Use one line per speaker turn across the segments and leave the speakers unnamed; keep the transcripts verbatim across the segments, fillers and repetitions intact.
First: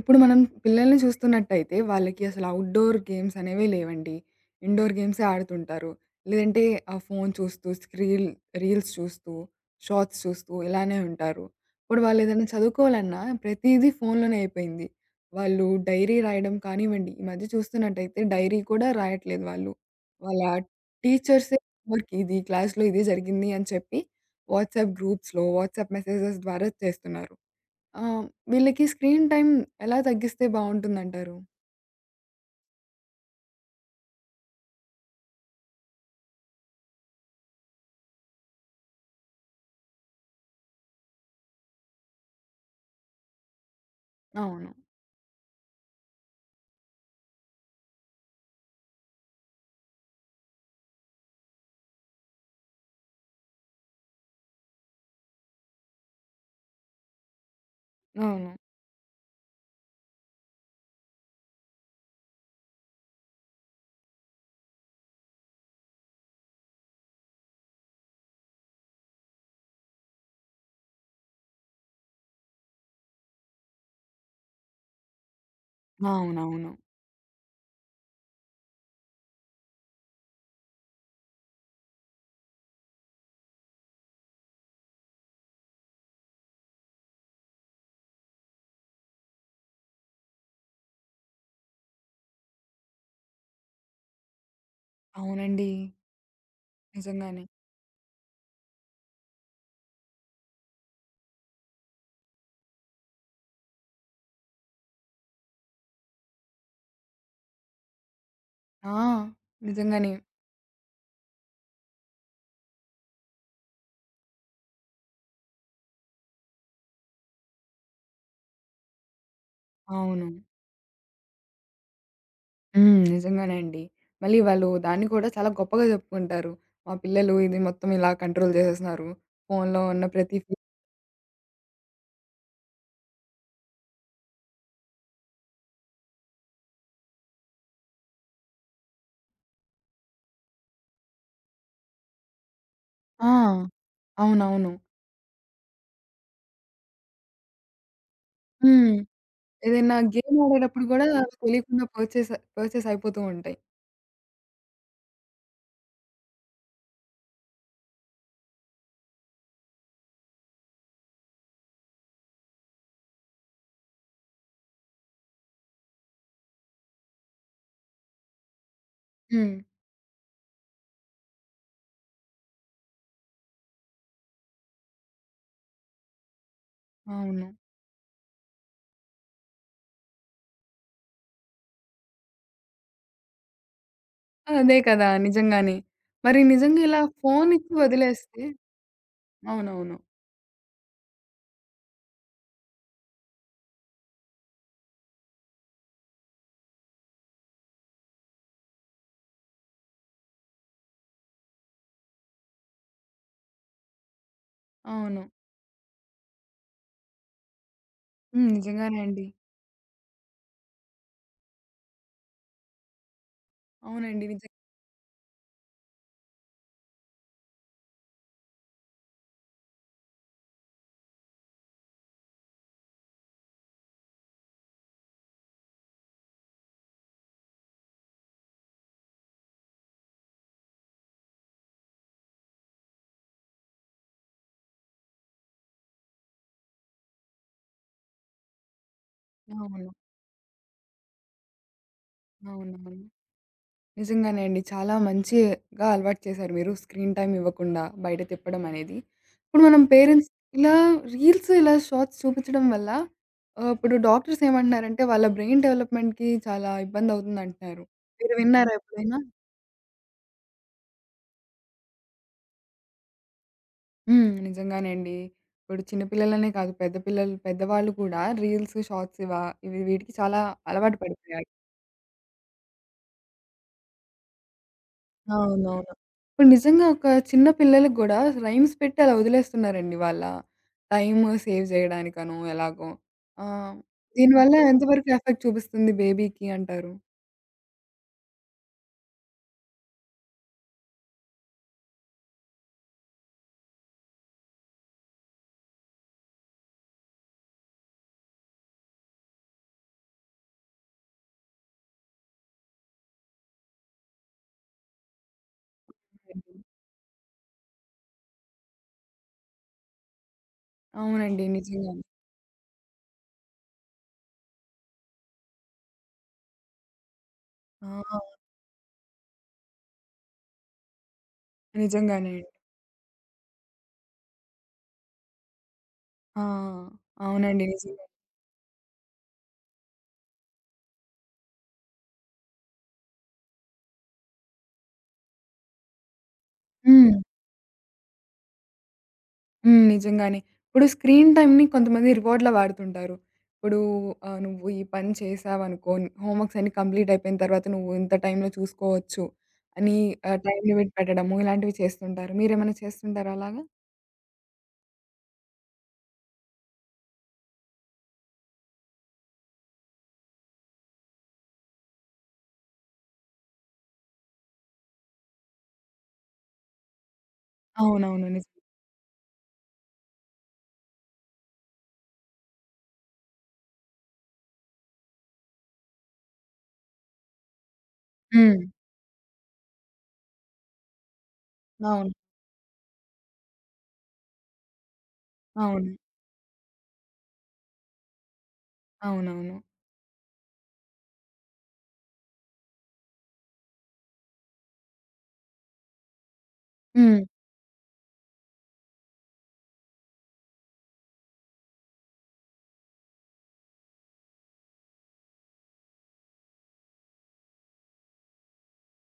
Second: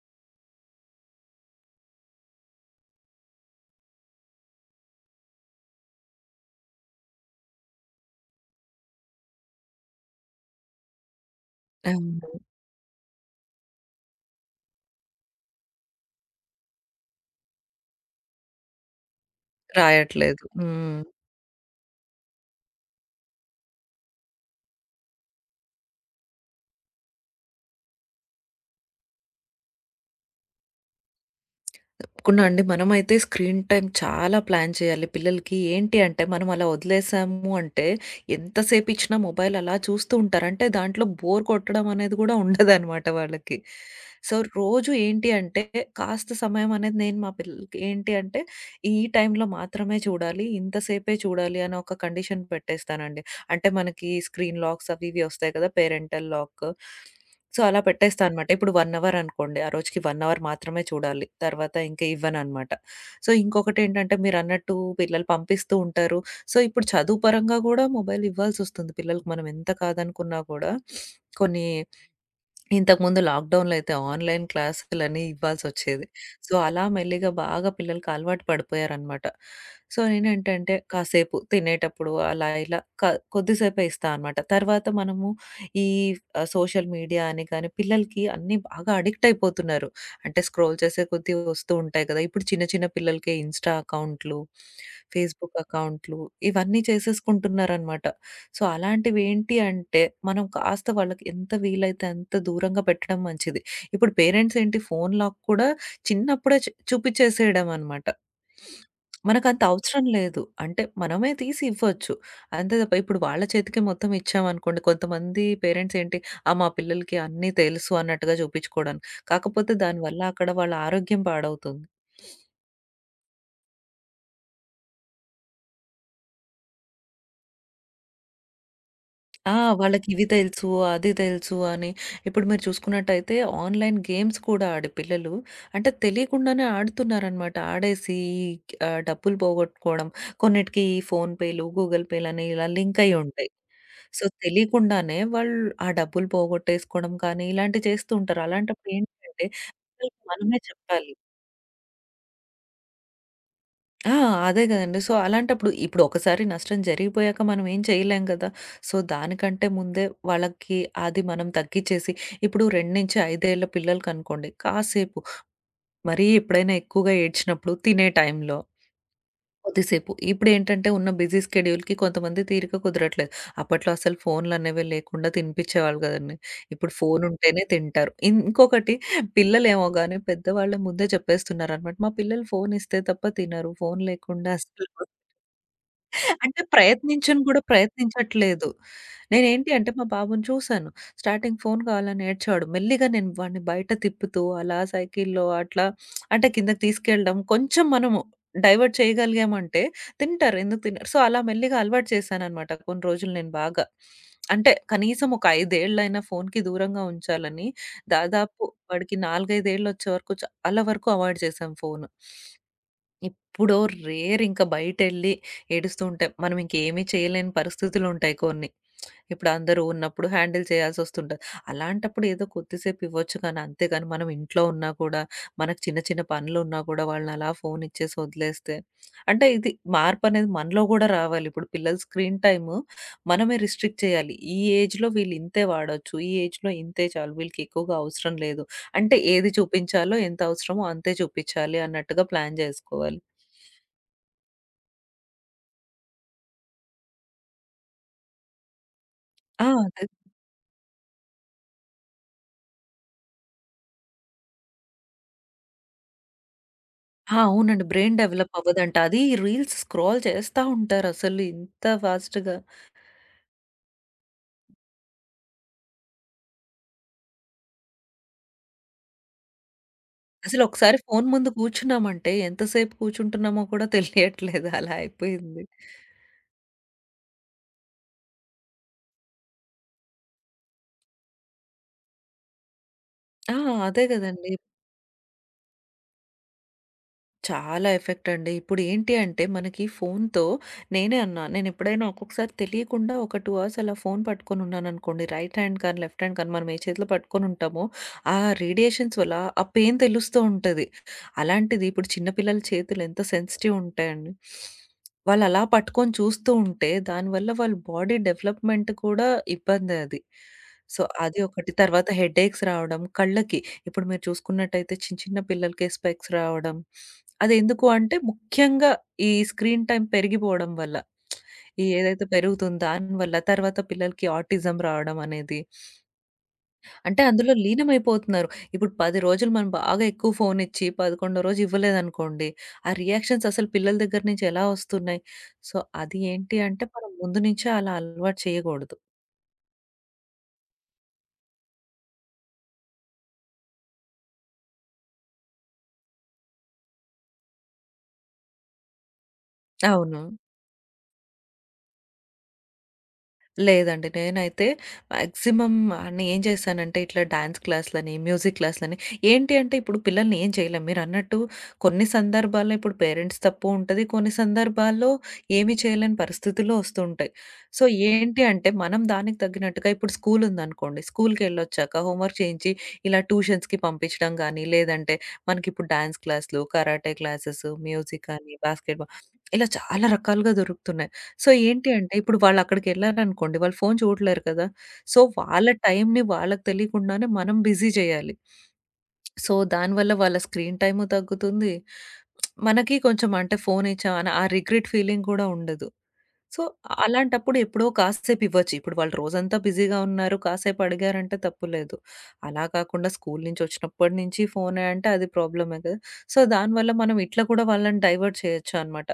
ఇప్పుడు మనం పిల్లల్ని చూస్తున్నట్టయితే, వాళ్ళకి అసలు అవుట్‌డోర్ గేమ్స్ అనేవే లేవండి. ఇండోర్ గేమ్సే ఆడుతుంటారు. లేదంటే ఆ ఫోను చూస్తూ, స్క్రీల్ రీల్స్ చూస్తూ, షార్ట్స్ చూస్తూ ఇలానే ఉంటారు. ఇప్పుడు
అవును.
వాళ్ళేదైనా చదువుకోవాలన్నా ప్రతీదీ ఫోనులోనే అయిపోయింది. వాళ్ళు డైరీ రాయడం కానివ్వండి, ఈ మధ్య చూస్తున్నట్టయితే డైరీ కూడా రాయట్లేదు వాళ్ళు. వాళ్ళ
రాయట్లేదు. హ్మ్.
టీచర్సే "హోంవర్క్ ఇది, క్లాస్‌లో ఇది జరిగింది" అని చెప్పి వాట్సాప్ గ్రూప్స్‌లో, వాట్సాప్ మెసేజెస్ ద్వారా చేస్తున్నారు. ఆ! వీళ్ళకి స్క్రీన్ టైమ్ ఎలా తగ్గిస్తే బావుంటుందంటారు?
తప్పకుండా అండి. మనమైతే స్క్రీన్ టైమ్ చాలా ప్లాన్ చేయాలి పిల్లలకి. ఏంటి అంటే మనం అలా వదిలేసాము అంటే ఎంతసేపు ఇచ్చినా మొబైల్ అలా చూస్తూ ఉంటారు. అంటే దాంట్లో బోర్ కొట్టడం అనేది కూడా ఉండదనమాట వాళ్ళకి. సో,
అవును.
రోజు ఏంటి అంటే కాస్త సమయం అనేది నేను మా పిల్లలకి ఏంటి అంటే ఈ టైంలో మాత్రమే చూడాలి. ఇంతసేపే చూడాలి అని ఒక కండిషన్ పెట్టేస్తానండి. అంటే మనకి స్క్రీన్ లాక్స్ అవి ఇవి వస్తాయి కదా! Parental lock. సో, అలా పెట్టేస్తా అనమాట.
అవును.
ఇప్పుడు ఒక అవర్ అనుకోండి. ఆ రోజుకి ఒక అవర్ మాత్రమే చూడాలి. తర్వాత ఇంకా ఇవ్వననమాట. సో, ఇంకొకటేంటంటే మీరన్నట్టు పిల్లలు పంపిస్తూ ఉంటారు. సో, ఇప్పుడు చదువు పరంగా గూడా మొబైల్ ఇవ్వాల్సొస్తుంది పిల్లలకి. మనం ఎంత కాదనుకున్నా గూడా కొన్ని ఇంతకుముందు లాక్‌డౌన్‌లో అయితే ఆన్‌లైన్ క్లాసులని ఇవ్వాల్సొచ్చేది. సో,
అవునవును.
అలా మెల్లిగా బాగా పిల్లలకి అలవాటు పడిపోయారనమాట. సో, నేనేంటంటే కాసేపు తినేటప్పుడు అలా ఇలా క కొద్దిసేపే ఇస్తా అనమాట. తర్వాత మనము ఈ ఆహ్, సోషల్ మీడియా అని కానీ పిల్లలకి అన్నీ బాగా అడిక్ట్ అయిపోతున్నారు. అంటే స్క్రోల్ చేసే కొద్దీ వస్తూ ఉంటాయి కదా! ఇప్పుడు చిన్న చిన్న పిల్లలకే ఇన్‌స్టా అకౌంట్లు, ఫేస్‌బుక్
అవునండి.
అకౌంట్లు ఇవన్నీ
నిజంగానే.
చేసేసుకుంటున్నారనమాట. సో, అలాంటివేంటి అంటే, మనం కాస్త వాళ్ళకి ఎంత వీలైతే అంత దూరంగా పెట్టడం మంచిది. ఇప్పుడు పేరెంట్స్ ఏంటి ఫోను లాక్ కూడా చిన్నప్పుడే చ్ చూపించేసేయడం అనమాట.
ఆ!
మనకంత అవసరం
నిజంగానే.
లేదు. అంటే మనమే తీసి ఇవ్వచ్చు. అంతే తప్ప ఇప్పుడు వాళ్ళ చేతికే మొత్తం ఇచ్చామనుకోండి, కొంతమంది పేరెంట్స్ ఏంటి, ఆ! మా పిల్లలకి అన్నీ తెలుసు అన్నట్టుగా చూపించుకోవడానికి. కాకపోతే దానివల్ల
అవును.
అక్కడ వాళ్ళ ఆరోగ్యం పాడవుతుంది.
హ్మ్. నిజంగానే అండి. మళ్ళీ వాళ్ళు దాన్ని కూడా చాలా గొప్పగా చెప్పుకుంటారు. మా పిల్లలు ఇది మొత్తం ఇలా కంట్రోల్ చేసేస్తున్నారు.
ఆ!
ఫోన్‌లో ఉన్న
వాళ్ళకి ఇవి
ప్రతి ఫీ.
తెలుసు, అది తెలుసు అని. ఇప్పుడు మీరు చూసుకున్నట్టయితే ఆన్‌లైన్ గేమ్స్ కూడా ఆడి పిల్లలు అంటే తెలియకుండానే ఆడుతున్నారనమాట. ఆడేసి ఆహ్, డబ్బులు పోగొట్టుకోవడం, కొన్నిటికి ఈ ఫోన్‌పేలు, గూగుల్ పేలని ఇలా లింక్ అయ్యి
ఆ!
ఉంటాయి. సో,
అవునవును.
తెలియకుండానే వాళ్ళు ఆ డబ్బులు పోగొట్టేసుకోవడం కానీ ఇలాంటివి చేస్తూ ఉంటారు. అలాంటప్పుడు
హ్మ్.
ఏంటంటే,
ఏదైనా
పిల్లలకి
గేమ్
మనమే
ఆడేటప్పుడు కూడా
చెప్పాలి.
తెలియకుండా పర్చేస్ పర్చేస్ అయిపోతూ ఉంటాయి.
ఆ! అదే గదండీ. సో, అలాంటప్పుడు ఇప్పుడు ఒకసారి నష్టం జరిగిపోయాక మనం ఏం చేయలేం గదా! సో, దానికంటే ముందే వాళ్ళకి అది మనం తగ్గిచ్చేసి ఇప్పుడు రెండు నుంచి ఐదు పిల్లలకనుకోండి కాసేపు మరీ ఎప్పుడైనా ఎక్కువగా ఏడ్చినప్పుడు తినే టైంలో
హ్మ్.
కొద్దిసేపు. ఇప్పుడేంటంటే ఉన్న బిజీ స్కెడ్యూల్‌కి కొంతమంది తీరిక కుదరట్లేదు. అప్పట్లో అసలు ఫోన్‌లనేవే లేకుండా తినిపిచ్చేవాళ్ళు గదండీ. ఇప్పుడు
అవును.
ఫోనుంటేనే తింటారు. ఇంకొకటి పిల్లలేమో గానీ పెద్దవాళ్ళే ముందే చెప్పేస్తున్నారనమాట. మా పిల్లలు ఫోనిస్తే తప్ప తినరు. ఫోను లేకుండా
అదే
అసలు
కదా! నిజంగానే. మరి
అంటే
నిజంగా ఇలా
ప్రయత్నించను
ఫోను
గూడా
ఇచ్చి వదిలేస్తే
ప్రయత్నించట్లేదు. నేనేంటి అంటే
అవునవును.
మా బాబుని చూసాను. స్టార్టింగ్ ఫోను కావాలని ఏడ్చాడు. మెల్లిగా నేను వాడిని బయట తిప్పుతూ అలా సైకిల్‌లో అట్లా అంటే కిందకి తీసుకెళ్ళడం కొంచెం మనము డైవర్ట్ చేయగలిగామంటే తింటారు. ఎందుకు తినరు? సో, అలా మెల్లిగా అలవాటు చేశాననమాట కొన్ని రోజులు నేను బాగా. అంటే
అవును.
కనీసం ఒక ఐదు ఏళ్ళైనా ఫోనుకి దూరంగా ఉంచాలని
హ్మ్.
దాదాపు
నిజంగానే
వాడికి
అండి.
నాలుగు, ఐదు ఏళ్ళొచ్చే వరకు చాలా వరకు అవాయిడ్ చేశాం ఫోను. ఎప్పుడో
అవునండి.
రేర్
నిజం.
ఇంకా బయటెళ్ళి ఏడుస్తూ ఉంటాం. మనం ఇంకేమి చేయలేని పరిస్థితులుంటాయి కొన్ని. ఇప్పుడు అందరూ ఉన్నప్పుడు హ్యాండిల్ చేయాల్సొస్తుంటది. అలాంటప్పుడు ఏదో కొద్దిసేపు ఇవ్వచ్చు కానీ, అంతేగాని మనం ఇంట్లో ఉన్నా కూడా, మనకు చిన్న చిన్న పనులున్నా కూడా వాళ్ళనలా ఫోన్ ఇచ్చేసి వదిలేస్తే అంటే ఇది మార్పనేది మనలో గూడా రావాలి. ఇప్పుడు పిల్లల స్క్రీన్ టైమ్ మనమే రిస్ట్రిక్ట్ చేయాలి. ఈ ఏజ్‌లో వీళ్ళు ఇంతే వాడొచ్చు. ఈ ఏజ్‌లో ఇంతే చాలు. వీళ్ళకి ఎక్కువగా అవసరం లేదు. అంటే ఏది
అవును.
చూపించాలో, ఎంత అవసరమో అంతే చూపించాలి అన్నట్టుగా ప్లాన్
అవునవును.
జేసుకోవాలి.
నిజంగానే అండి. చాలా మంచిగా అలవాటు చేశారు మీరు. స్క్రీన్ టైమ్ ఇవ్వకుండా బయట తిప్పడం అనేది. ఇప్పుడు
ఆ!
మనం
అదే.
పేరెంట్స్ ఇలా రీల్స్, ఇలా షార్ట్స్ చూపించడం వల్ల ఆహ్, ఇప్పుడు డాక్టర్స్ ఏమంటున్నారంటే వాళ్ళ బ్రెయిన్ డెవలప్‌మెంట్‌కి చాలా ఇబ్బంది
ఆ!
అవుతుంది అంటున్నారు.
అవునండి. బ్రెయిన్
మీరు
డెవలప్
విన్నారా
అవ్వదంట.
ఎప్పుడైనా?
అది రీల్స్ స్క్రోల్ చేస్తా ఉంటారసలు ఇంత ఫాస్ట్‌గా.
హ్మ్. నిజంగానండి. ఇప్పుడు చిన్న పిల్లలనే కాదు పెద్ద పిల్లలు పెద్దవాళ్ళు కూడా రీల్స్, షార్ట్స్ ఇవా ఇవి వీటికి చాలా
అసలొకసారి
అలవాటు
ఫోను ముందు
పడిపోయారు.
కూర్చున్నామంటే ఎంతసేపు కూర్చుంటున్నామో కూడా తెలియట్లేదు అలా అయిపోయింది.
అవునవును. ఇప్పుడు నిజంగా ఒక చిన్న పిల్లలకి గూడా రైమ్స్ పెట్టి అలా వదిలేస్తున్నారండి వాళ్ళ టైమ్ సేవ్ జేయడానికనో ఎలాగో.
ఆ!
ఆహ్,
అదే గదండీ.
దీనివల్ల ఎంతవరకు ఎఫెక్ట్ చూపిస్తుంది బేబీకి అంటారు?
చాలా ఎఫెక్ట్ అండి. ఇప్పుడేంటి అంటే మనకి ఫోన్‌తో నేనే అన్నా. నేనెప్పుడైనా ఒక్కొక్కసారి తెలియకుండా ఒక రెండు అవర్స్ అలా ఫోన్ పట్టుకొనున్నాననుకోండి. రైట్ హ్యాండ్ కానీ, లెఫ్ట్ హ్యాండ్ కానీ మనం ఏ చేతిలో పట్టుకొనుంటామో, ఆ రేడియేషన్స్ వల్ల ఆ పెయిన్ తెలుస్తూ ఉంటది. అలాంటిది ఇప్పుడు చిన్న పిల్లల చేతులు ఎంత సెన్సిటివ్ ఉంటాయండి. వాళ్ళలా పట్టుకొని చూస్తూ
హెల్త్.
ఉంటే దానివల్ల వాళ్ళ బాడీ డెవలప్‌మెంట్ కూడా ఇబ్బందే అది. సో, అది
అవునండి.
ఒకటి.
నిజంగానే.
తర్వాత హెడేక్స్ రావడం కళ్ళకి. ఇప్పుడు మీరు చూసుకున్నట్టయితే చిన్న చిన్న పిల్లలకే స్పెక్స్ రావడం. అదెందుకు అంటే
ఆ!
ముఖ్యంగా ఈ స్క్రీన్ టైమ్ పెరిగిపోవడం వల్ల. ఈ ఏదైతే
నిజంగానే. అండి.
పెరుగుతుందో దానివల్ల. తర్వాత పిల్లలకి ఆటిజం రావడం అనేది.
ఆ!
అంటే అందులో
అవునండి. నిజంగా.
లీనమైపోతున్నారు. ఇప్పుడు పది రోజులు మనం బాగా ఎక్కువ ఫోన్ ఇచ్చి పదకొండవ రోజు ఇవ్వలేదనుకోండి. ఆ రియాక్షన్స్ అసలు పిల్లల దగ్గర నుంచి ఎలా వస్తున్నాయి? సో, అది ఏంటి అంటే మనం
హ్మ్.
ముందు నుంచే అలా అలవాటు చేయకూడదు.
హ్మ్. నిజంగానే. ఇప్పుడు స్క్రీన్ టైమ్‌ని కొంతమంది రివార్డ్‌లా వాడుతుంటారు. ఇప్పుడు ఆహ్, నువ్వు ఈ పని చేశావనుకో, హోంవర్క్స్ అన్నీ కంప్లీట్ అయిపోయిన తర్వాత నువ్వు ఇంత టైమ్‌లో చూసుకోవచ్చు అని
అవును.
ఆహ్, టైమ్ లిమిట్ పెట్టడము ఇలాంటివి చేస్తుంటారు. మీరేమైనా చేస్తుంటారా అలాగా?
లేదండి. నేనైతే మాక్సిమం నేను ఏం చేశానంటే ఇట్లా డాన్స్ క్లాస్‌లని, మ్యూజిక్ క్లాస్‌లని ఏంటి అంటే ఇప్పుడు పిల్లల్ని ఏం చేయలేం. మీరన్నట్టు కొన్ని సందర్భాల్లో ఇప్పుడు పేరెంట్స్ తప్పు ఉంటది. కొన్ని సందర్భాల్లో ఏమీ చేయలేని పరిస్థితులు వస్తూ ఉంటాయి. సో,
అవునవును.
ఏంటి
నిజం.
అంటే మనం దానికి తగ్గినట్టుగా ఇప్పుడు స్కూల్ ఉందనుకోండి. స్కూల్‌కెళ్ళొచ్చాక హోంవర్క్ చేయించి ఇలా ట్యూషన్స్‌కి పంపించడం గానీ, లేదంటే మనకిప్పుడు డాన్స్ క్లాస్‌లు, కరాటే క్లాసెస్, మ్యూజిక్ అని,
హ్మ్.
బాస్కెట్‌బాల్ ఇలా చాలా రకాలుగా దొరుకుతున్నాయి. సో, ఏంటి
అవును.
అంటే ఇప్పుడు వాళ్ళక్కడికెళ్లారనుకోండి, వాళ్ళు ఫోను చూడలేరు కదా! సో, వాళ్ళ
అవును.
టైంని వాళ్ళకి తెలియకుండానే మనం బిజీ చేయాలి. సో,
అవునవును.
దానివల్ల వాళ్ళ స్క్రీన్ టైము తగ్గుతుంది. మనకి కొంచెం అంటే ఫోను ఇచ్చామని ఆ రిగ్రెట్ ఫీలింగ్ కూడా ఉండదు. సో,
హ్మ్.
అలాంటప్పుడు ఎప్పుడో కాసేపు ఇవ్వచ్చు. ఇప్పుడు వాళ్ళు రోజంతా బిజీగా ఉన్నారు, కాసేపు అడిగారంటే తప్పు లేదు. అలా కాకుండా స్కూలు నుంచి వచ్చినప్పటి నుంచి ఫోనే అంటే అది ప్రాబ్లమే కదా! సో, దానివల్ల మనం ఇట్లా కూడా వాళ్ళని డైవర్ట్ చేయొచ్చు అన్నమాట.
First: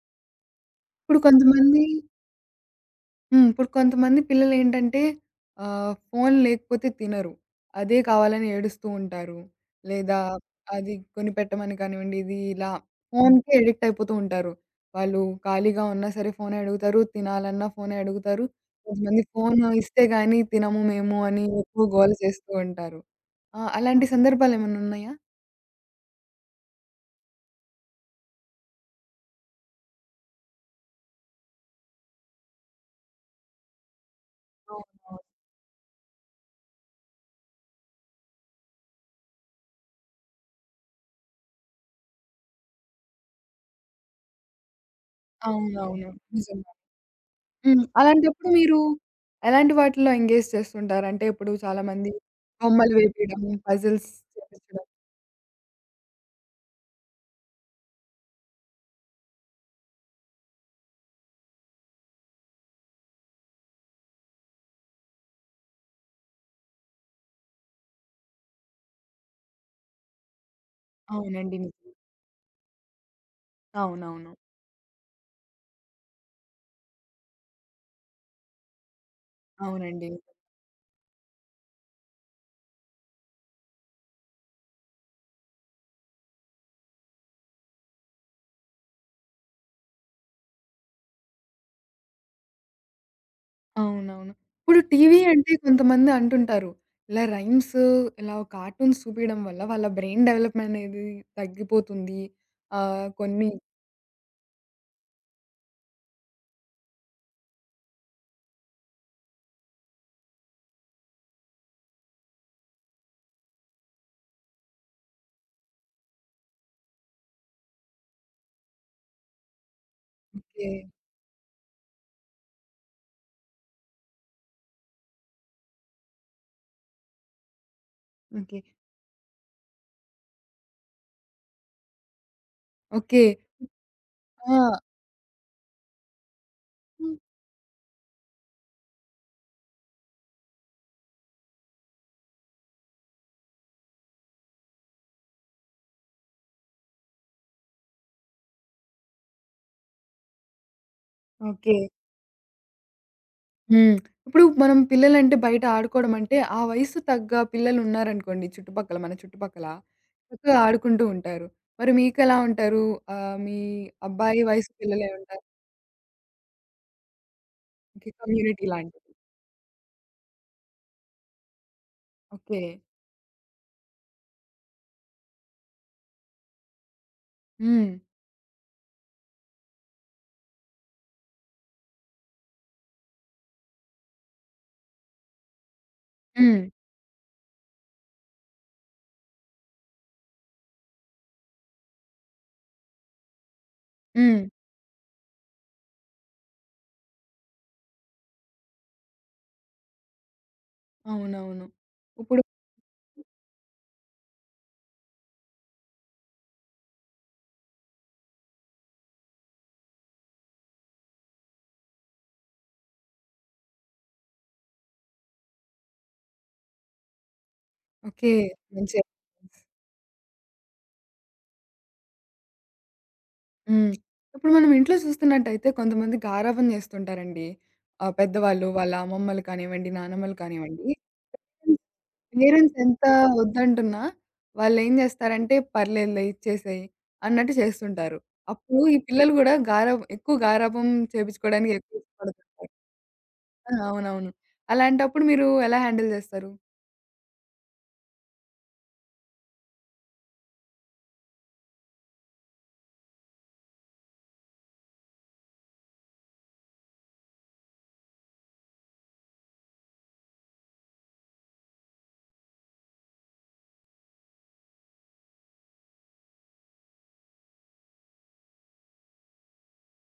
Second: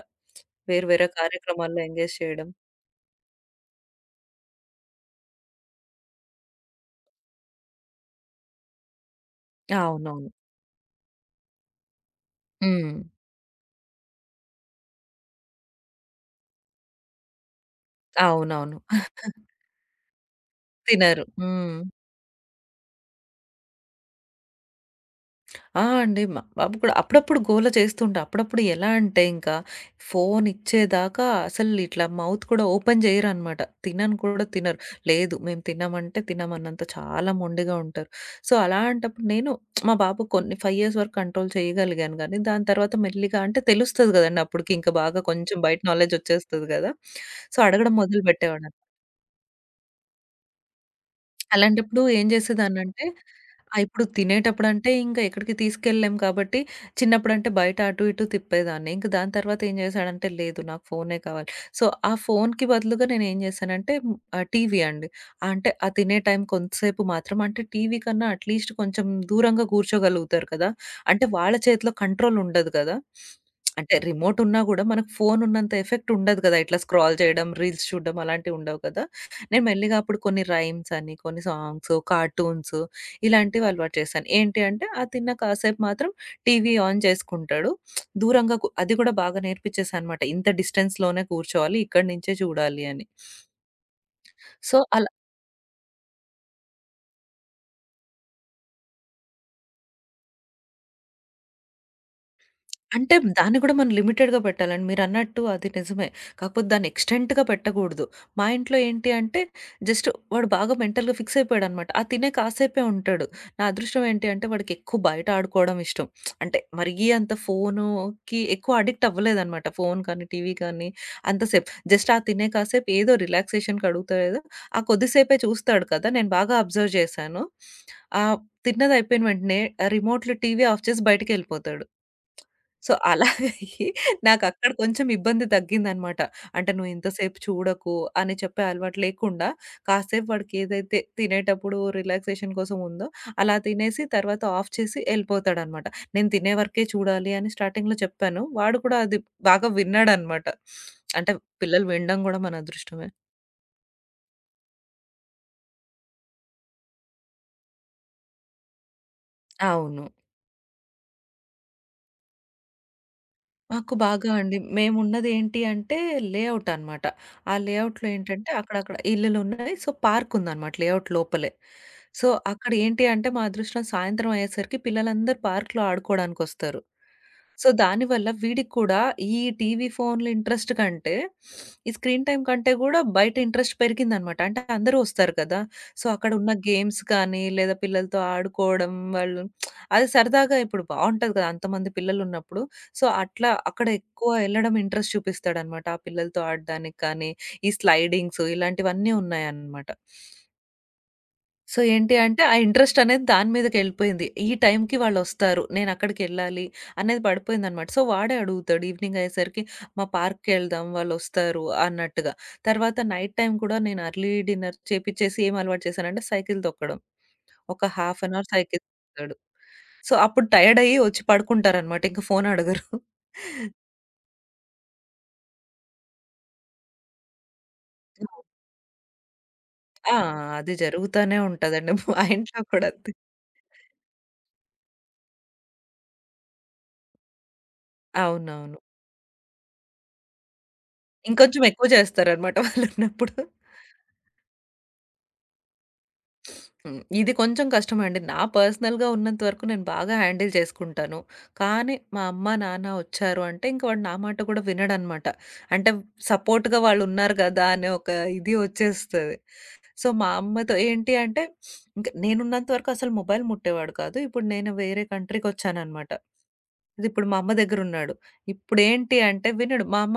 వేరు వేరే
ఇప్పుడు
కార్యక్రమాల్లో
కొంతమంది.
ఎంగేజ్ చేయడం.
హ్మ్. ఇప్పుడు కొంతమంది పిల్లలేంటంటే ఆహ్, ఫోను లేకపోతే తినరు. అదే కావాలని ఏడుస్తూ ఉంటారు. లేదా
అవునవును.
అది కొనిపెట్టమని కానివ్వండి, ఇది ఇలా
హ్మ్.
ఫోనుకే అడిక్ట్ అయిపోతూ ఉంటారు. వాళ్ళు ఖాళీగా ఉన్నా సరే ఫోనే అడుగుతారు, తినాలన్నా ఫోనే అడుగుతారు.
అవునవును.
కొంతమంది ఫోను ఇస్తే గాని తినము మేము
తినరు.
అని
హ్మ్.
ఎక్కువ గోల చేస్తూ ఉంటారు. ఆ! అలాంటి సందర్భాలేమన్నా ఉన్నాయా?
ఆ! అండి. మా బాబు కూడా అప్పుడప్పుడు గోల చేస్తుంటా. అప్పుడప్పుడు ఎలా అంటే ఇంకా ఫోను ఇచ్చేదాకా అసలు ఇట్లా మౌత్ కూడా ఓపెన్ చేయరనమాట. తినను కూడా తినరు.
అవునవును.
లేదు మేము తినమంటే తినమన్నంత చాలా మొండిగా ఉంటారు. సో, అలాంటప్పుడు నేను మా బాబు కొన్ని ఐదు ఇయర్స్ వరకు కంట్రోల్ చేయగలిగాను గానీ, దాని తర్వాత మెల్లిగా అంటే తెలుస్తది కదండీ అప్పటికి ఇంకా బాగా కొంచెం బయట
అవునవును.
నాలెడ్జ్
నిజం.
వచ్చేస్తది కదా! సో,
హ్మ్.
అడగడం మొదలు
అలాంటప్పుడు
పెట్టేవాడు.
మీరు ఎలాంటి వాటిల్లో ఎంగేజ్ చేస్తుంటారు? అంటే ఇప్పుడు
అలాంటప్పుడు
చాలామంది
ఏం
బొమ్మలు
జేసేదాన్నంటే,
వేపీయడం,
ఆహ్, ఇప్పుడు
పజిల్స్ చేపించడం.
తినేటప్పుడంటే ఇంక ఎక్కడికి తీసుకెళ్ళలేం కాబట్టి, చిన్నప్పుడంటే బయట అటు ఇటు తిప్పేదాన్ని. ఇంక దాని తర్వాత ఏం జేశాడంటే, లేదు నాకు ఫోనే కావాలి. సో, ఆ ఫోన్‌కి బదులుగా నేనేం జేశానంటే, హ్మ్, ఆహ్, టీవీ అండి. ఆ, అంటే ఆ తినే టైం కొంతసేపు మాత్రం అంటే టీవీ కన్నా అట్‌లీస్ట్ కొంచెం దూరంగా గూర్చోగలుగుతారు కదా! అంటే వాళ్ళ
అవునండి.
చేతిలో
నిజమే.
కంట్రోల్ ఉండదు కదా! అంటే
అవునవును.
రిమోట్ ఉన్నా గూడా మనకు ఫోన్ ఉన్నంత ఎఫెక్ట్ ఉండదు కదా! ఇట్లా స్క్రాల్ చేయడం, రీల్స్ చూడడం అలాంటివి ఉండవు కదా! నేను మెల్లిగా
అవునండి.
అప్పుడు కొన్ని రైమ్స్ అని, కొన్ని సాంగ్స్, కార్టూన్స్ ఇలాంటివి అలవాటు చేశాను. ఏంటి అంటే అది తిన్న కాసేపు మాత్రం టీవీ ఆన్ చేసుకుంటాడు. దూరంగా కు అది కూడా బాగా నేర్పించేసా అనమాట. ఇంత డిస్టెన్స్‌లోనే కూర్చోవాలి. ఇక్కడి నుంచే చూడాలి అని.
అవునవును. ఇప్పుడు
సో,
టీవీ అంటే కొంతమంది అంటుంటారు. ఇలా రైమ్స్, ఇలా కార్టూన్స్ చూపియడం వల్ల వాళ్ళ బ్రెయిన్ డెవలప్‌మెంట్ అనేది తగ్గిపోతుంది. ఆహ్,
అంటే
కొన్ని
దాన్ని కూడా మనం లిమిటెడ్‌గా పెట్టాలండి. మీరన్నట్టు అది నిజమే. కాకపోతే దాన్ని ఎక్స్‌టెంట్‌గా పెట్టకూడదు. మా ఇంట్లో ఏంటి అంటే జస్ట్ వాడు బాగా మెంటల్‌గా ఫిక్స్ అయిపోయాడనమాట. ఆ తినే కాసేపే ఉంటాడు. నా అదృష్టం ఏంటి అంటే వాడికి ఎక్కువ బయట ఆడుకోవడం ఇష్టం. అంటే మరీ అంత ఫోనుకి ఎక్కువ అడిక్ట్ అవ్వలేదనమాట. ఫోను కానీ, టీవీ
ఓకే.
కానీ అంతసేపు. జస్ట్ ఆ తినే కాసేపు ఏదో రిలాక్సేషన్‌కి అడుగుతాడు ఏదో ఆ కొద్దిసేపే చూస్తాడు కదా! నేను బాగా అబ్జర్వ్ చేశాను. ఆహ్,
ఓకే.
తిన్నది అయిపోయిన వెంటనే రిమోట్‌లో టీవీ ఆఫ్ చేసి బయటికెళ్ళిపోతాడు. So,
okay.
అలాగే
ఆ!
నాకక్కడ కొంచెం ఇబ్బంది తగ్గిందనమాట. అంటే "నువ్వు ఇంతసేపు చూడకు" అని చెప్పే అలవాటు లేకుండా, కాసేపు వాడికేదైతే తినేటప్పుడు రిలాక్సేషన్ కోసం ఉందో, అలా తినేసి తర్వాత ఆఫ్ చేసి ఎళ్ళిపోతాడనమాట. నేను తినే వరకే చూడాలి అని స్టార్టింగ్‌లో చెప్పాను. వాడు కూడా అది బాగా విన్నాడనమాట. అంటే
ఓకే.
పిల్లలు వినడం గూడా మన అదృష్టమే.
హ్మ్. ఇప్పుడు మనం పిల్లలంటే బయట ఆడుకోవడం అంటే, ఆ వయసు తగ్గ పిల్లలున్నారనుకోండి చుట్టుపక్కల, మన చుట్టుపక్కల.
అవును.
చక్కగా ఆడుకుంటూ ఉంటారు. మరి మీకెలా ఉంటారు? ఆహ్, మీ
మాకు బాగా
అబ్బాయి
అండి.
వయసు పిల్లలే ఉంటారు.
మేమున్నదేంటి అంటే లేఔట్ అన్నమాట. ఆ లేఔట్‌లో
ఓకే.
ఏంటంటే
కమ్యూనిటీ
అక్కడక్కడ
లాంటిది.
ఇల్లులున్నాయి. సో, పార్కుందన్నమాట లేఔట్ లోపలే. So,
okay.
అక్కడ ఏంటి అంటే మా అదృష్టం సాయంత్రం అయ్యేసరికి పిల్లలందరూ పార్క్‌లో ఆడుకోవడానికొస్తారు. సో,
హ్మ్.
దానివల్ల వీడికి కూడా ఈ టీవీ, ఫోన్‌ల ఇంట్రెస్ట్ కంటే ఈ స్క్రీన్ టైమ్ కంటే గూడా బయట ఇంట్రెస్ట్ పెరిగిందన్నమాట. అంటే అందరూ వస్తారు కదా! సో, అక్కడున్న
హ్మ్.
గేమ్స్ కానీ, లేదా పిల్లలతో ఆడుకోవడం, వాళ్ళు అది సరదాగా ఇప్పుడు బావుంటది కదా! అంతమంది పిల్లలున్నప్పుడు. సో, అట్లా అక్కడ ఎక్కువ
హ్మ్.
ఎళ్ళడం ఇంట్రెస్ట్ చూపిస్తాడనమాట. ఆ పిల్లలతో ఆడడానికి కానీ, ఈ స్లైడింగ్స్ ఇలాంటివన్నీ ఉన్నాయనమాట.
అవునవును.
సో, ఏంటి
ఇప్పుడు
అంటే ఆ ఇంట్రెస్ట్ అనేది దాని మీదకెళ్ళిపోయింది. ఈ టైంకి వాళ్ళొస్తారు. నేనక్కడికెళ్ళాలి అనేది పడిపోయిందనమాట. సో, వాడే అడుగుతాడు ఈవినింగ్ అయ్యేసరికి మా పార్క్‌కెళ్దాం వాళ్ళొస్తారు అన్నట్టుగా. తర్వాత నైట్ టైమ్ కూడా నేను ఎర్లీ డిన్నర్ చేపిచ్చేసి ఏం అలవాటు చేశానంటే సైకిల్ తొక్కడం. ఒక half
okay.
An hour cycle
మంచి ఐడియా.
తొక్కుతాడు. సో, అప్పుడు టైర్డ్ అయ్యి వచ్చి పడుకుంటారనమాట. ఇంక ఫోను అడగరు.
హ్మ్. ఇప్పుడు మనం ఇంట్లో చూస్తున్నట్టయితే కొంతమంది గారాబం చేస్తుంటారండి. ఆహ్, పెద్దవాళ్ళు వాళ్ళ అమ్మమ్మలు కానివ్వండి,
ఆ!
నానమ్మలు
అది
కానివ్వండి.
జరుగుతానే ఉంటదండి. మా ఇంట్లో
పేరెంట్స్
కూడా
ఎంత
అంతే.
వద్దంటున్నా, వాళ్ళేం జేస్తారంటే పర్లేదులే ఇచ్చేసేయి అన్నట్టు చేస్తుంటారు.
అవునవును.
అప్పుడు ఈ పిల్లలు గూడా గారాబం ఎక్కువ గారాబం
ఇంకొంచెం
చేపించుకోవడానికి
ఎక్కువ
ఎక్కువ
చేస్తారనమాట
ఇష్టపడుతుంటారు.
వాళ్ళున్నప్పుడు.
ఆ! అవునవును. అలాంటప్పుడు మీరు ఎలా హ్యాండిల్ జేస్తారు?
హ్మ్. ఇది కొంచెం కష్టమండి. నా పర్సనల్‌గా ఉన్నంత వరకు నేను బాగా హ్యాండిల్ చేసుకుంటాను. కానీ మా అమ్మ, నాన్న ఒచ్చారు అంటే ఇంక వాడు నా మాట కూడా వినడనమాట. అంటే సపోర్ట్‌గా వాళ్ళున్నారు గదా! అనే ఒక ఇది ఒచ్చేస్తది. సో, మా అమ్మతో ఏంటి అంటే ఇంక నేనున్నంత వరకు అసలు మొబైల్ ముట్టేవాడు కాదు. ఇప్పుడు నేను వేరే కంట్రీకొచ్చాననమాట. ఇప్పుడు మా అమ్మ దగ్గరున్నాడు. ఇప్పుడేంటి అంటే వినడు. మా అమ్మ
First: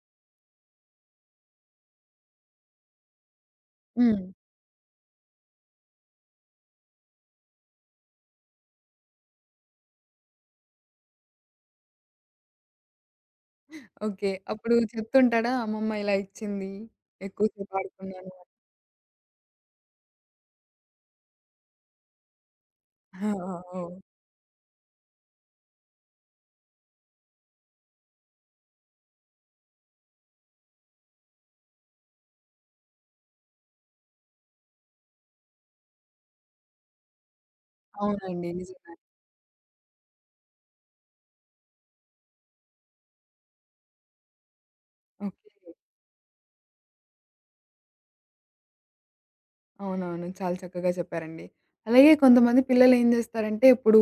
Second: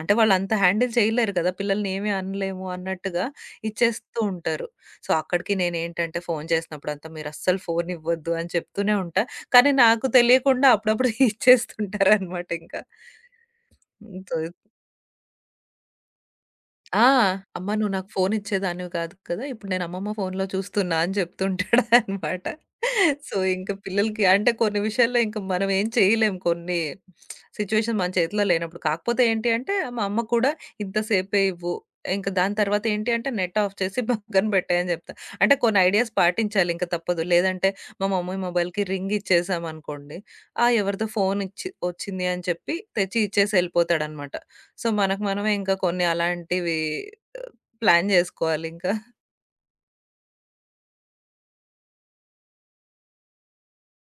అంటే వాళ్ళంత హ్యాండిల్ చేయలేరు గదా! పిల్లల్ని ఏమి అనలేము అన్నట్టుగా ఇచ్చేస్తూ
హ్మ్.
ఉంటారు. సో, అక్కడికి నేనేంటంటే ఫోను చేసినప్పుడంతా మీరస్సలు ఫోనివ్వద్దు అని చెప్తూనే ఉంటా. కానీ నాకు తెలియకుండా అప్పుడప్పుడు ఇచ్చేస్తుంటారనమాట ఇంకా. హ్మ్.
ఓకే.
సో
అప్పుడు చెప్తుంటాడా? అమ్మమ్మ ఇలా ఇచ్చింది.
ఆ! "అమ్మ
ఎక్కువసేపు
నువ్వు నాకు ఫోను
ఆడుకున్నాను.
ఇచ్చేదానివి కాదు కదా! ఇప్పుడు నేను అమ్మమ్మ ఫోనులో చూస్తున్నా" అని చెప్తుంటాడు అనమాట.
ఆ!
సో,
ఆ!
ఇంక
ఓహ్!
పిల్లలకి అంటే కొన్ని విషయాల్లో ఇంక మనం ఏం చేయలేం కొన్ని సిట్యుయేషన్ మన చేతిలో లేనప్పుడు. కాకపోతే ఏంటి అంటే మా అమ్మ కూడా "ఇంతసేపే ఇవ్వు. ఇంక దాని తర్వాత ఏంటి అంటే నెట్ ఆఫ్ చేసి పక్కన పెట్టేయి" అని చెప్తా. అంటే కొన్ని ఐడియాస్ పాటించాలి ఇంక తప్పదు. లేదంటే మా మమ్మీ
అవునండి.
మొబైల్‌కి
నిజమే.
రింగ్ ఇచ్చేసామనుకోండి, "ఆ! ఎవరిదో ఫోను ఇచ్చి వచ్చింది" అని చెప్పి తెచ్చి ఇచ్చేసి ఎళ్ళిపోతాడనమాట. సో, మనకు
ఓకే.
మనమే ఇంకా కొన్ని అలాంటివి ప్లాన్ జేసుకోవాలింకా.
అవునవును. చాలా చక్కగా చెప్పారండి. అలాగే కొంతమంది పిల్లలేం జేస్తారంటే, ఇప్పుడు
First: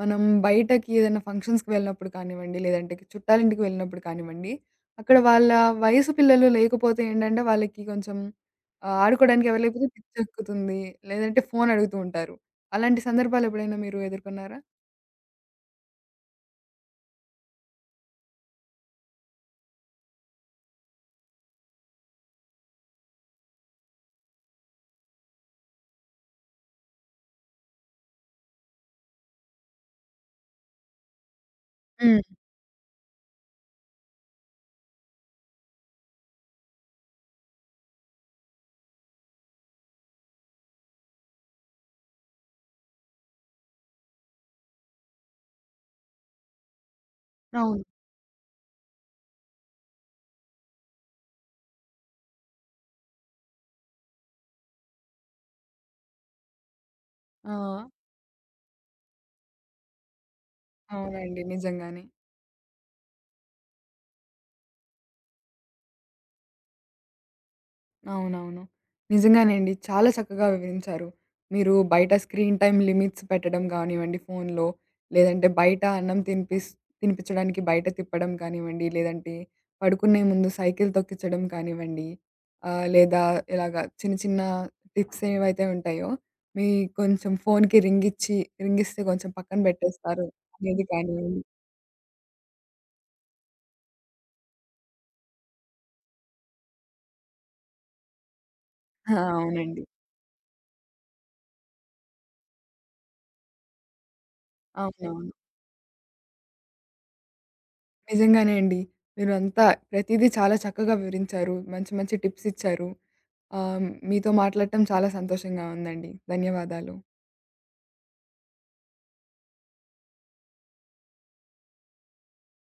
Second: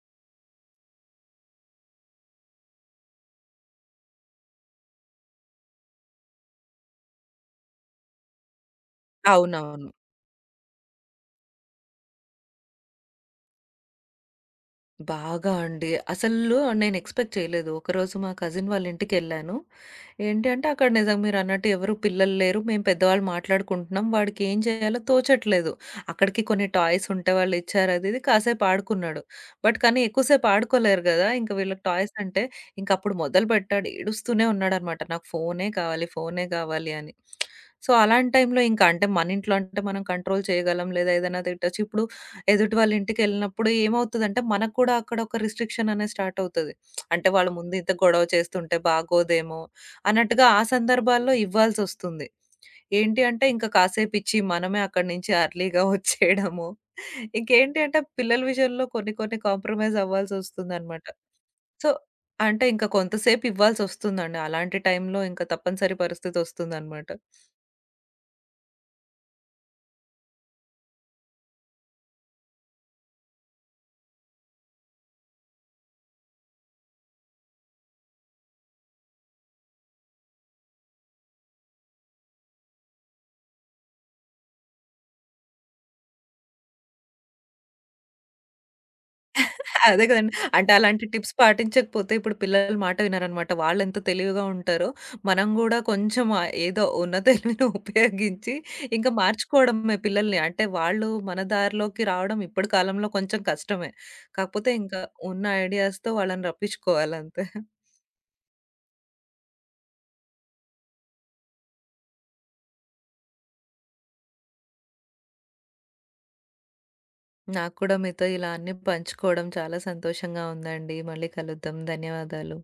మనం బయటకి ఏదైనా ఫంక్షన్స్‌కి వెళ్ళినప్పుడు కానివ్వండి, లేదంటే చుట్టాలింటికి వెళ్ళినప్పుడు కానివ్వండి, అక్కడ వాళ్ళ వయసు పిల్లలు లేకపోతే ఏంటంటే, వాళ్ళకి కొంచెం ఆహ్, ఆడుకోవడానికి ఎవరు
అవునవును.
లేకపోతే పిచ్చెక్కుతుంది. లేదంటే ఫోను అడుగుతూ ఉంటారు. అలాంటి సందర్భాలు ఎప్పుడైనా మీరు ఎదుర్కొన్నారా?
బాగా అండి. అసలు నేను ఎక్స్‌పెక్ట్ చేయలేదు. ఒకరోజు మా కజిన్ వాళ్ళ ఇంటికెళ్ళాను. ఏంటి అంటే అక్కడ నిజంగా మీరన్నట్టు ఎవరు పిల్లలు లేరు. మేము పెద్దవాళ్ళు మాట్లాడుకుంటున్నాం. వాడికి ఏం చేయాలో తోచట్లేదు. అక్కడికి కొన్ని టాయ్స్ ఉంటే వాళ్ళిచ్చారు అది ఇది కాసేపు ఆడుకున్నాడు. బట్ కానీ ఎక్కువసేపు ఆడుకోలేరు గదా! ఇంక వీళ్ళకి టాయ్స్
హ్మ్.
అంటే ఇంక అప్పుడు మొదలుపెట్టాడు. ఏడుస్తూనే ఉన్నాడనమాట. నాకు ఫోనే కావాలి, ఫోనే కావాలి అని. సో, అలాంటి టైంలో ఇంక అంటే మన ఇంట్లో అంటే మనం కంట్రోల్ చేయగలం లేదా ఏదైనా తిట్టొచ్చు. ఇప్పుడు ఎదుటి వాళ్ళ ఇంటికెళ్ళినప్పుడు ఏమవుతదంటే మనకు కూడా అక్కడ ఒక రిస్ట్రిక్షన్ అనేది స్టార్ట్ అవుతది. అంటే వాళ్ళ ముందు
అవును.
ఇంత గొడవ చేస్తుంటే బాగోదేమో! అన్నట్టుగా ఆ సందర్భాల్లో ఇవ్వాల్సొస్తుంది. ఏంటి అంటే ఇంక కాసేపిచ్చి మనమే అక్కడి నుంచి ఎర్లీ‌గా వచ్చేయడము. ఇంకేంటి
ఆ!
అంటే పిల్లల విషయంలో కొన్ని కొన్ని కాంప్రమైజ్ అవ్వాల్సొస్తుందనమాట.
అవునండి.
సో,
నిజంగానే.
అంటే ఇంక కొంతసేపు ఇవ్వాల్సొస్తుందండి. అలాంటి టైంలో ఇంక తప్పనిసరి పరిస్థితొస్తుందనమాట.
అవునవును. నిజంగానండి. చాలా చక్కగా వివరించారు. మీరు బయట స్క్రీన్ టైమ్ లిమిట్స్ పెట్టడం గానివ్వండి ఫోనులో, లేదంటే బయట అన్నం తినిపిస్ తినిపించడానికి బయట తిప్పడం కానివ్వండి, లేదంటే పడుకునే ముందు సైకిల్ తొక్కించడం కానివ్వండి, ఆహ్, లేదా ఇలాగ చిన్న చిన్న టిప్స్ ఏవైతే ఉంటాయో, మీ కొంచెం ఫోనుకి రింగిచ్చి రింగిస్తే కొంచెం పక్కన
అదే
బెట్టేస్తారు
కదండీ. అంటే
అనేది
అలాంటి టిప్స్
కానివ్వండి.
పాటించకపోతే ఇప్పుడు పిల్లలు మాట వినరనమాట. వాళ్ళెంత తెలివిగా ఉంటారో, మనం గూడా కొంచెం ఆహ్, ఏదో ఉన్న తెలివిని ఉపయోగించి ఇంకా
ఆ! అవునండి.
మార్చుకోవడమే పిల్లల్ని. అంటే వాళ్ళు మన దారిలోకి రావడం ఇప్పటి కాలంలో కొంచెం కష్టమే. కాకపోతే ఇంకా
అవునవును.
ఉన్న ఐడియాస్‌తో వాళ్ళని రప్పించుకోవాలంతే.
నిజంగానే అండి. మీరంతా ప్రతీదీ చాలా చక్కగా వివరించారు. మంచి మంచి టిప్స్ ఇచ్చారు. ఆహ్, మీతో మాట్లాడటం చాలా సంతోషంగా ఉందండి. ధన్యవాదాలు.
నాకు కూడా మీతో ఇలా అన్నీ పంచుకోవడం చాలా సంతోషంగా ఉందండి. మళ్ళీ కలుద్దాం. ధన్యవాదాలు.